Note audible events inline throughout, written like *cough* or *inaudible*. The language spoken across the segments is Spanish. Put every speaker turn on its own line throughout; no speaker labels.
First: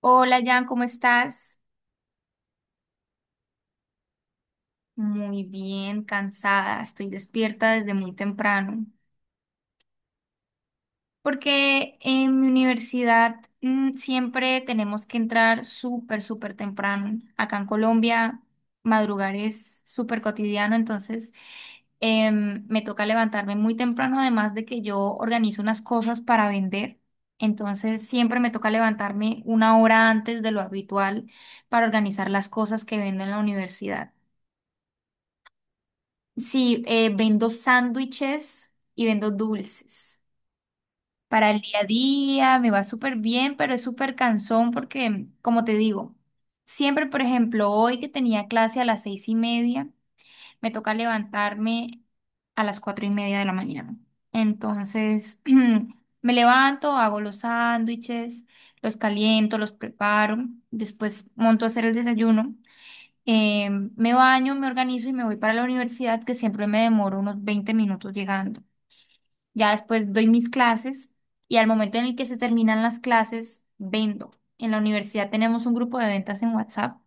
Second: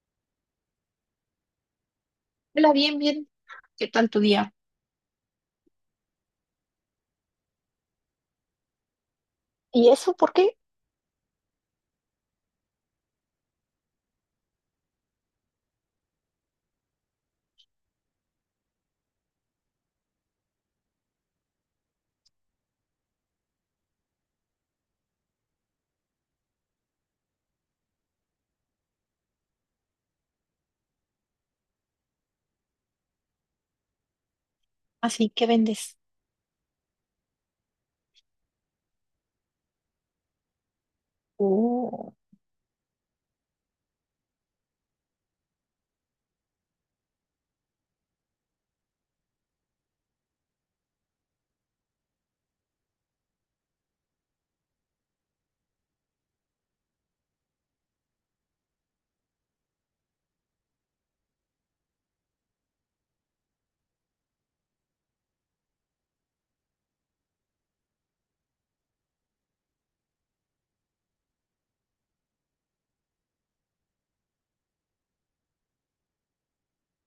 Hola Jan, ¿cómo estás?
Hola, bien, bien. ¿Qué tal tu día?
Muy bien, cansada, estoy despierta desde muy temprano,
¿Y eso por qué?
porque en mi universidad siempre tenemos que entrar súper, súper temprano. Acá en Colombia, madrugar es súper cotidiano, entonces me toca levantarme muy temprano, además de que yo organizo unas cosas para vender, entonces siempre me toca levantarme una hora antes de lo habitual para organizar las cosas que vendo en la universidad.
Así que vendes.
Sí, vendo sándwiches y vendo dulces. Para el día a
Oh,
día me va súper bien, pero es súper cansón porque, como te digo, siempre, por ejemplo, hoy que tenía clase a las 6:30, me toca levantarme a las 4:30 de la mañana. Entonces, *clears throat* me levanto, hago los sándwiches, los caliento, los preparo, después monto a hacer el desayuno. Eh, me baño, me organizo y me voy para la universidad, que siempre me demoro unos 20 minutos llegando. Ya después doy mis clases y al momento en el que se terminan las clases, vendo. En la universidad tenemos un grupo de ventas en WhatsApp,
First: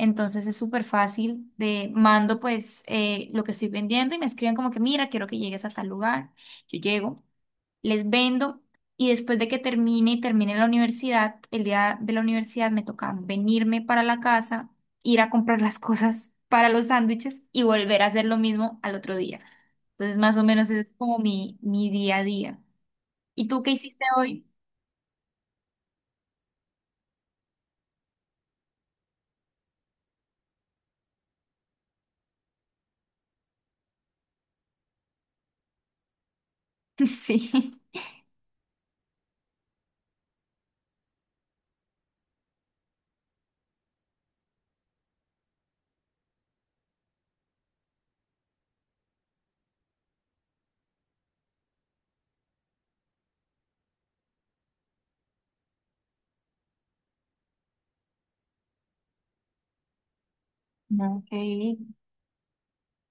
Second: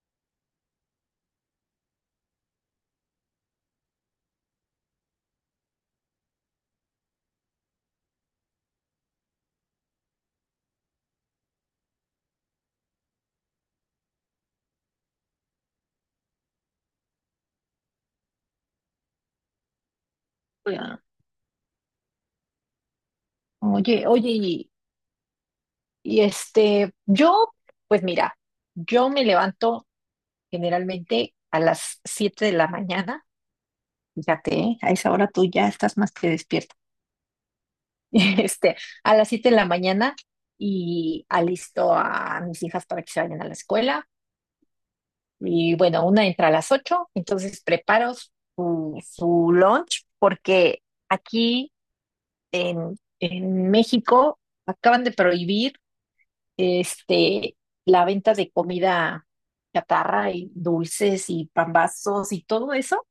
entonces es súper fácil, de mando pues lo que estoy vendiendo y me escriben como que mira, quiero que llegues a tal lugar. Yo llego, les vendo y después de que termine y termine la universidad, el día de la universidad me toca venirme para la casa, ir a comprar las cosas para los sándwiches y volver a hacer lo mismo al otro día. Entonces más o menos ese es
ya.
como mi día a día. ¿Y tú qué hiciste
Oye, oye,
hoy?
y, y este, yo, pues mira, yo me levanto generalmente a las 7 de la mañana. Fíjate, ¿eh? A esa hora tú ya estás más que despierta. *laughs*
*laughs* Sí.
Este, a las 7 de la mañana y alisto a mis hijas para que se vayan a la escuela. Y bueno, una entra a las 8, entonces preparo su lunch porque... Aquí en México acaban de prohibir este, la venta de comida chatarra y dulces
Ok.
y pambazos y todo eso.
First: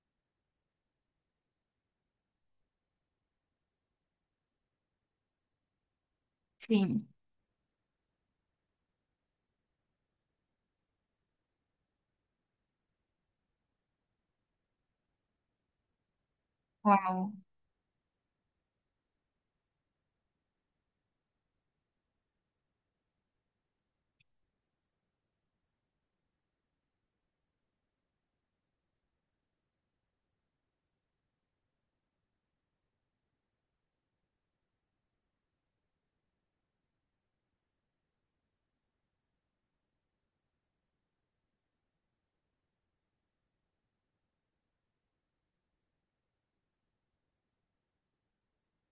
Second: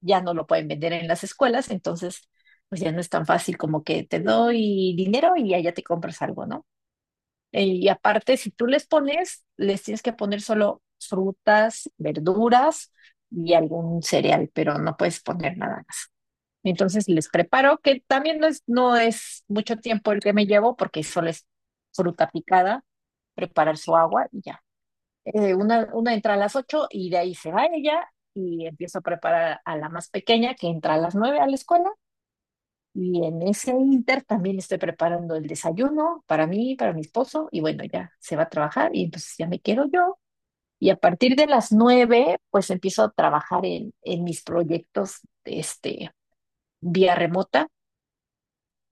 Ya no lo pueden vender en las escuelas, entonces pues ya no es tan fácil como que te doy dinero y allá te compras algo, ¿no?
Sí.
Y aparte, si tú les pones, les tienes que poner solo frutas, verduras y algún cereal, pero no puedes poner nada más. Entonces les
Wow.
preparo, que también no es mucho tiempo el que me llevo, porque solo es fruta picada, preparar su agua y ya. Una entra a las 8 y de ahí se va ella y empiezo a preparar a la más pequeña que entra a las 9 a la escuela. Y en ese inter también estoy preparando el desayuno para mí, para mi esposo, y bueno, ya se va a trabajar y entonces ya me quedo yo. Y a partir de las 9, pues empiezo a trabajar en mis proyectos, vía remota,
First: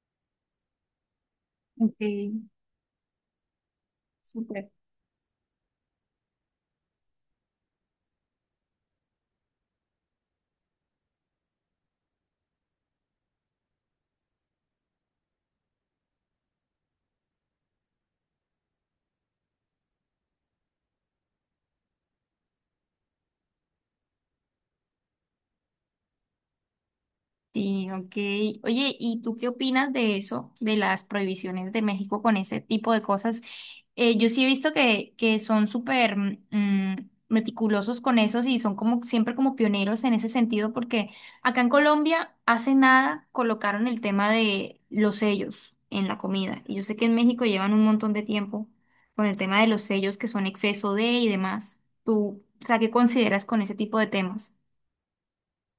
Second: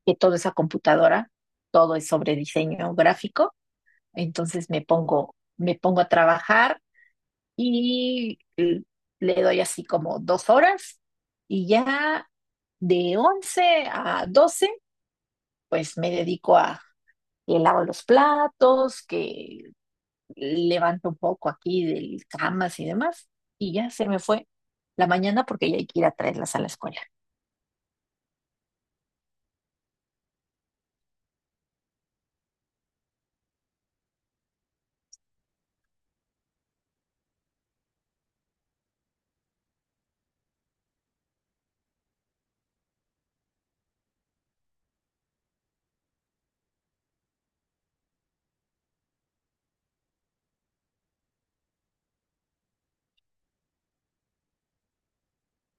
que todo es a computadora, todo
Ok,
es sobre diseño gráfico, entonces
súper.
me pongo a trabajar y l- le doy así como 2 horas, y ya de 11 a 12 pues me dedico a que lavo los platos, que levanto un poco aquí de camas y demás, y ya se me fue la mañana porque ya hay que ir a traerlas a la escuela.
Sí, ok. Oye, ¿y tú qué opinas de eso, de las prohibiciones de México con ese tipo de cosas? Yo sí he visto que son súper meticulosos con eso y son como siempre como pioneros en ese sentido, porque acá en Colombia hace nada colocaron el tema de los sellos en la comida. Y yo sé que en México llevan un montón de tiempo con el tema de los sellos que son exceso de y demás. ¿Tú, o sea, qué consideras con ese tipo de temas?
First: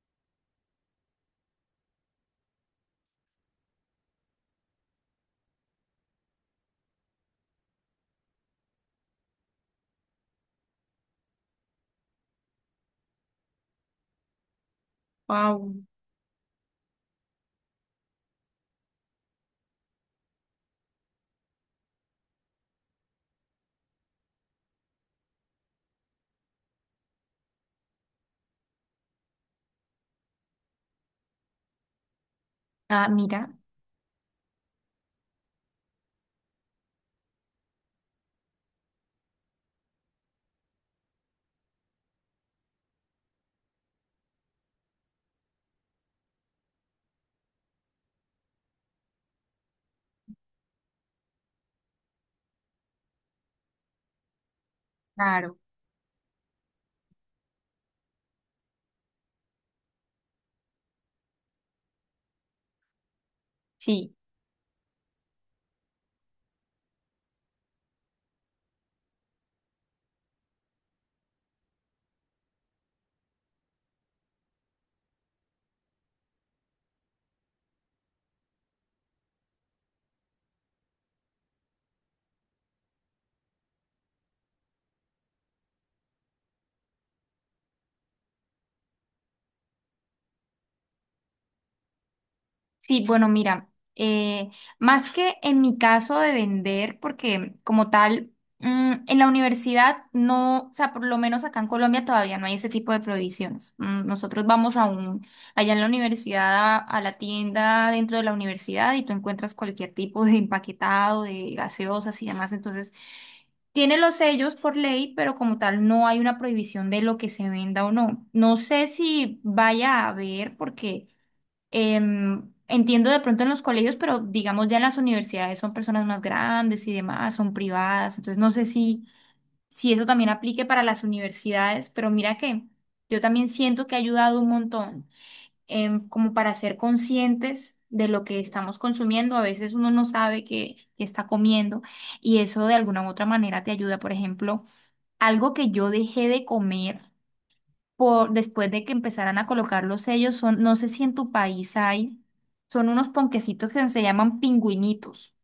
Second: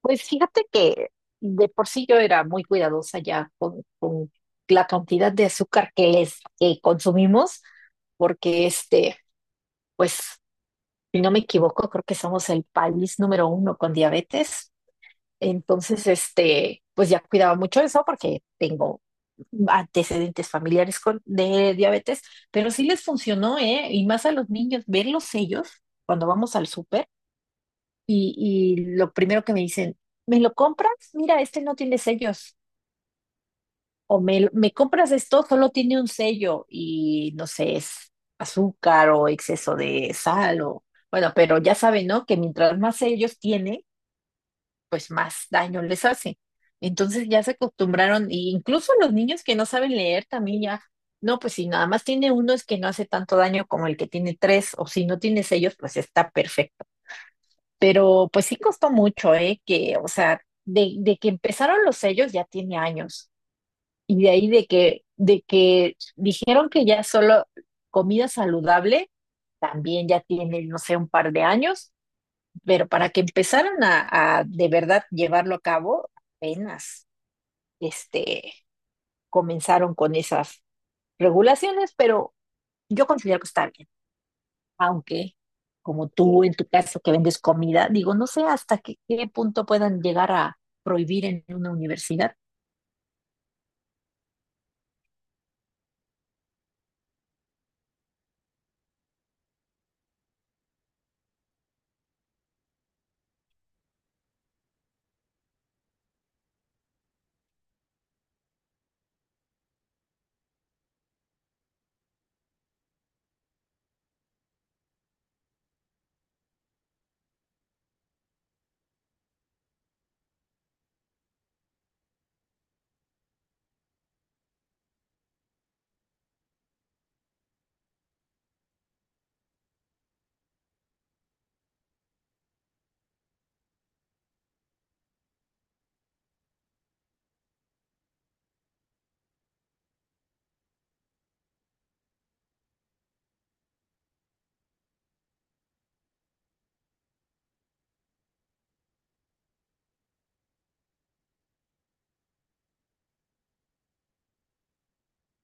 Pues fíjate que de por sí yo era muy cuidadosa ya con la cantidad de azúcar que les que consumimos, porque pues, si no me equivoco, creo que somos el país número uno con diabetes.
Wow.
Entonces, pues ya cuidaba mucho eso porque tengo antecedentes familiares con, de diabetes, pero sí les funcionó, ¿eh? Y más a los niños, ver los sellos cuando vamos al súper y lo primero que me dicen, ¿me lo compras? Mira, este no tiene sellos.
Ah, mira,
Me compras esto, solo tiene un sello y no sé, es azúcar o exceso de sal o bueno, pero ya saben, ¿no? Que mientras más sellos tiene, pues más daño les hace. Entonces ya se acostumbraron, e incluso los niños que no saben leer también ya, no, pues si nada más tiene uno es que no hace tanto daño como el que tiene tres, o si no tiene
claro.
sellos, pues está perfecto. Pero pues sí costó mucho, ¿eh? Que, o sea, de que empezaron los sellos ya tiene años.
Sí,
Y de ahí de que dijeron que ya solo comida saludable, también ya tiene, no sé, un par de años. Pero para que empezaran a de verdad llevarlo a cabo, apenas este, comenzaron con esas regulaciones, pero yo considero que está bien. Aunque como tú en tu caso que vendes comida, digo, no sé hasta qué punto puedan llegar a prohibir en una universidad.
sí, bueno, mira, eh, más que en mi caso de vender, porque como tal, en la universidad no, o sea, por lo menos acá en Colombia todavía no hay ese tipo de prohibiciones. Mm, nosotros vamos a un, allá en la universidad, a la tienda dentro de la universidad y tú encuentras cualquier tipo de empaquetado, de gaseosas y demás. Entonces, tiene los sellos por ley, pero como tal no hay una prohibición de lo que se venda o no. No sé si vaya a haber, porque... entiendo de pronto en los colegios, pero digamos ya en las universidades son personas más grandes y demás, son privadas, entonces no sé si, si eso también aplique para las universidades, pero mira que yo también siento que ha ayudado un montón, como para ser conscientes de lo que estamos consumiendo, a veces uno no sabe que está comiendo y eso de alguna u otra manera te ayuda, por ejemplo, algo que yo dejé de comer por, después de que empezaran a colocar los sellos, son, no sé si en tu país hay, son unos ponquecitos que se llaman pingüinitos.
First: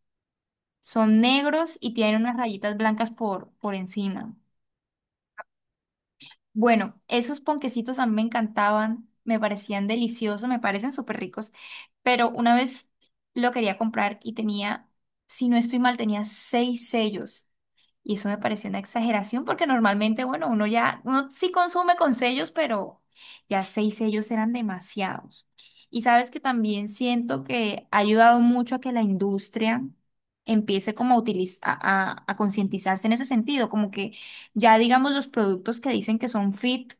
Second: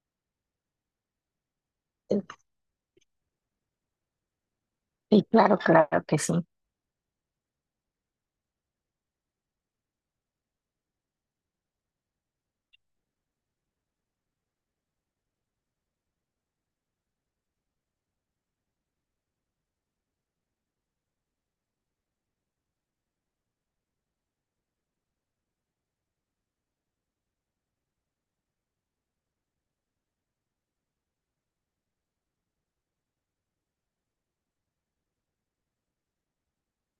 Son negros y tienen unas rayitas blancas por encima.
Y claro, claro que sí.
Bueno, esos ponquecitos a mí me encantaban, me parecían deliciosos, me parecen súper ricos, pero una vez lo quería comprar y tenía, si no estoy mal, tenía 6 sellos. Y eso me pareció una exageración porque normalmente, bueno, uno ya, uno sí consume con sellos, pero ya 6 sellos eran demasiados. Y sabes que también siento que ha ayudado mucho a que la industria empiece como a, a, a concientizarse en ese sentido, como que ya digamos los productos que dicen que son fit,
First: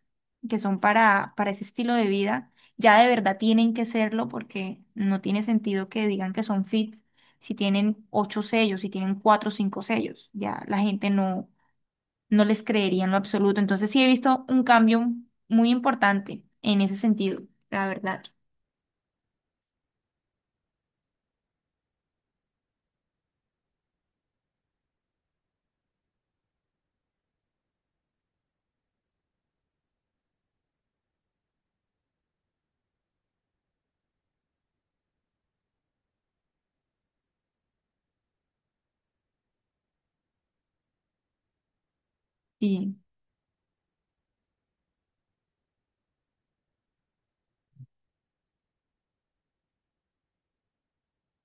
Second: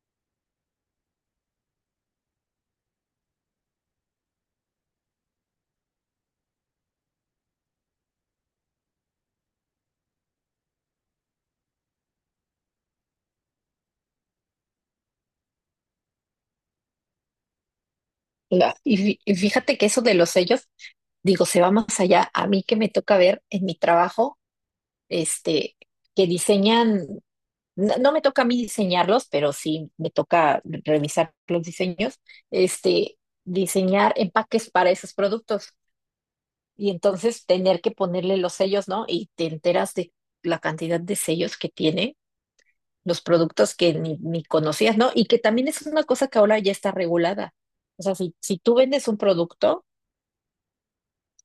que son para ese estilo de vida, ya de verdad tienen que serlo porque no tiene sentido que digan que son fit si tienen 8 sellos, si tienen cuatro o cinco sellos. Ya la gente no, no les creería en lo absoluto. Entonces sí he visto un cambio muy importante en ese sentido, la verdad.
Y fíjate que eso de los sellos, digo, se va más allá. A mí que me toca ver en mi trabajo, este, que diseñan, no me toca a mí diseñarlos, pero sí me toca revisar los diseños, este, diseñar empaques para esos productos. Y entonces tener que ponerle los sellos, ¿no? Y te enteras de la cantidad de sellos que tiene,
Sí,
los productos que ni conocías, ¿no? Y que también es una cosa que ahora ya está regulada. O sea, si tú vendes un producto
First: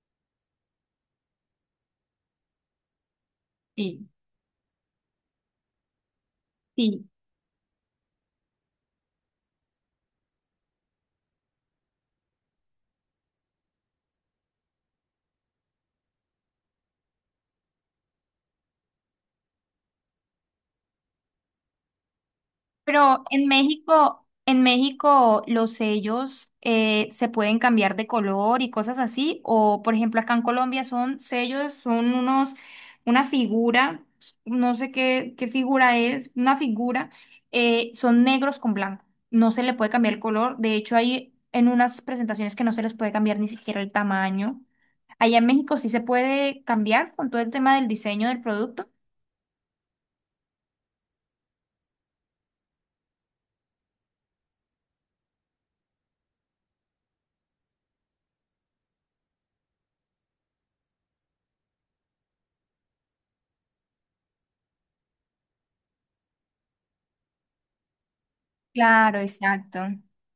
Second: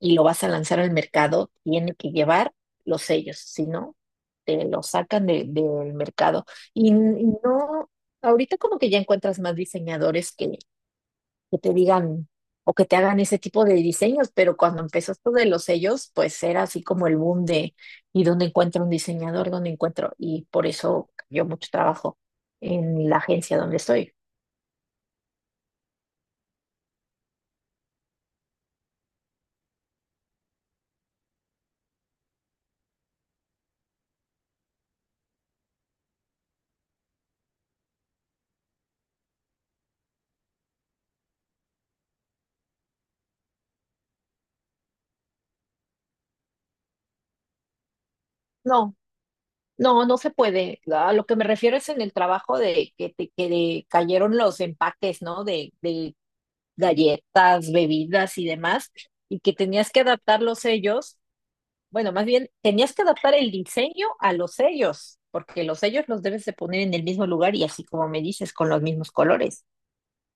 y lo vas a lanzar al mercado, tiene que llevar los sellos, si no,
sí,
te lo sacan del mercado. Y,
sí.
n- y no, ahorita como que ya encuentras más diseñadores que te digan o que te hagan ese tipo de diseños, pero cuando empezó esto de los sellos, pues era así como el boom de ¿y dónde encuentro un diseñador? ¿Dónde encuentro? Y por eso cayó mucho trabajo en la
Pero
agencia donde estoy.
En México los sellos se pueden cambiar de color y cosas así. O por ejemplo acá en Colombia son sellos, son unos, una figura, no sé qué, qué figura es, una figura, son negros con blanco. No se le puede cambiar el color. De hecho, hay en unas presentaciones que no se les puede cambiar ni siquiera el tamaño. Allá en México sí se puede cambiar con todo el tema del diseño del producto.
No, no, no se puede. A lo que me refiero es en el trabajo de que te que cayeron los empaques, ¿no? De galletas, bebidas y demás, y que tenías que adaptar los sellos. Bueno, más bien tenías que adaptar el diseño a los sellos, porque los sellos los debes de poner en el mismo lugar y así como me dices, con los mismos
Claro,
colores.
exacto,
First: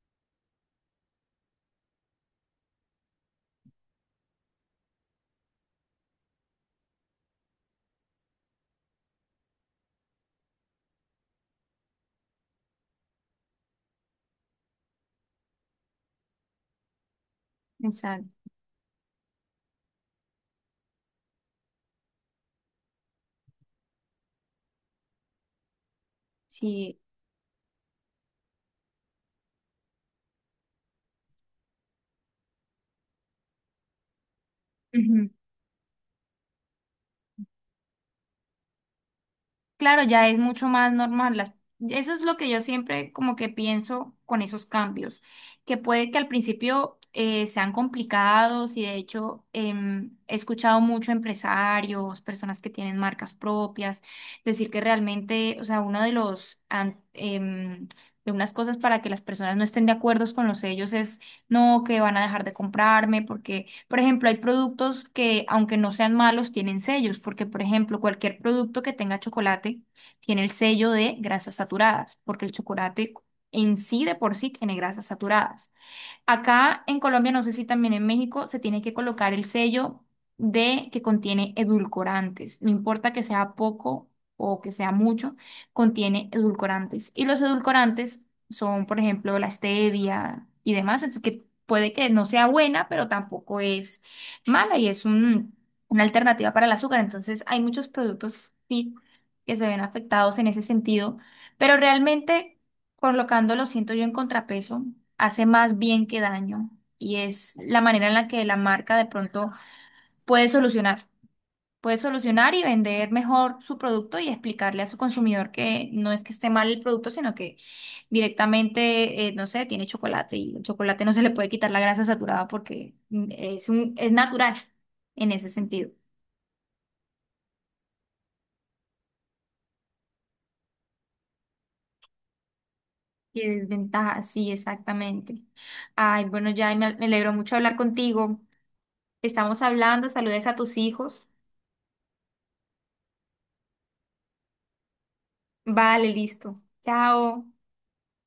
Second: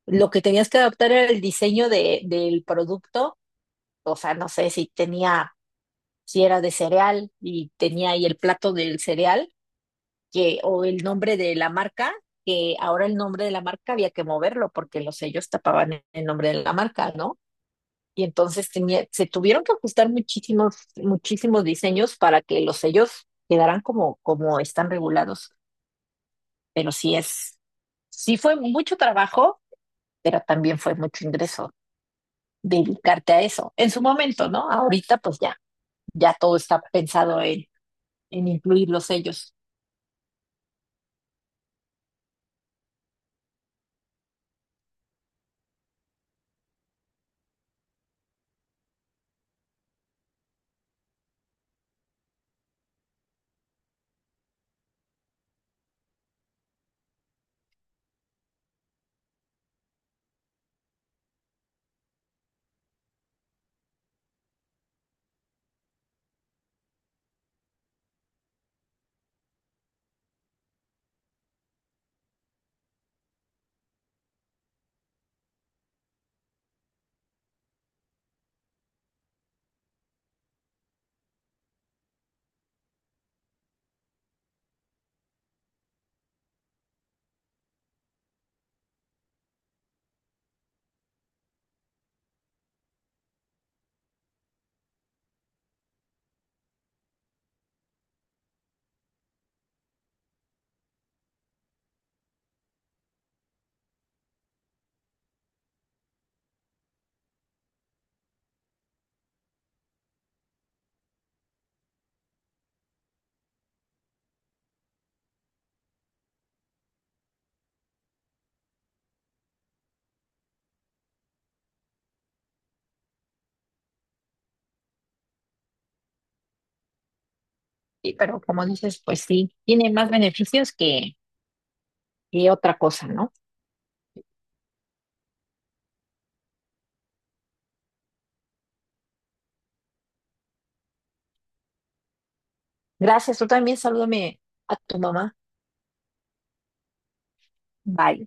Lo que tenías que adaptar era el diseño del producto, o sea, no sé si tenía, si era de cereal y tenía ahí el plato del cereal, que, o el nombre de la marca, que ahora el nombre de la marca había que moverlo porque los sellos tapaban el nombre de la marca, ¿no? Y
exacto.
entonces tenía, se tuvieron que ajustar muchísimos, muchísimos diseños para que los sellos quedaran como, como están regulados. Pero
Sí.
sí es, sí fue mucho trabajo, pero también fue mucho ingreso dedicarte a eso. En su momento, ¿no? Ahorita pues ya, ya todo está pensado en incluir los sellos.
Claro, ya es mucho más normal. Eso es lo que yo siempre como que pienso con esos cambios, que puede que al principio sean complicados y de hecho he escuchado mucho empresarios, personas que tienen marcas propias, decir que realmente, o sea, uno de los, de unas cosas para que las personas no estén de acuerdo con los sellos es, no, que van a dejar de comprarme porque por ejemplo, hay productos que, aunque no sean malos, tienen sellos, porque, por ejemplo, cualquier producto que tenga chocolate tiene el sello de grasas saturadas, porque el chocolate en sí de por sí tiene grasas saturadas. Acá en Colombia, no sé si también en México, se tiene que colocar el sello de que contiene edulcorantes. No importa que sea poco o que sea mucho, contiene edulcorantes. Y los edulcorantes son, por ejemplo, la stevia y demás, entonces que puede que no sea buena, pero tampoco es mala y es una alternativa para el azúcar. Entonces, hay muchos productos fit que se ven afectados en ese sentido, pero realmente colocando Colocándolo, siento yo, en contrapeso, hace más bien que daño y es la manera en la que la marca de pronto puede solucionar, puede solucionar y vender mejor su producto y explicarle a su consumidor que no es que esté mal el producto, sino que directamente, no sé, tiene chocolate y el chocolate no se le puede quitar la grasa saturada porque es un, es natural en ese sentido.
Sí, pero como dices, pues sí, tiene más beneficios que otra cosa, ¿no?
Y desventaja, sí, exactamente. Ay, bueno, ya me alegro mucho hablar contigo. Estamos hablando, saludes a tus hijos.
Gracias, tú también salúdame a tu mamá.
Vale, listo. Chao.
Bye.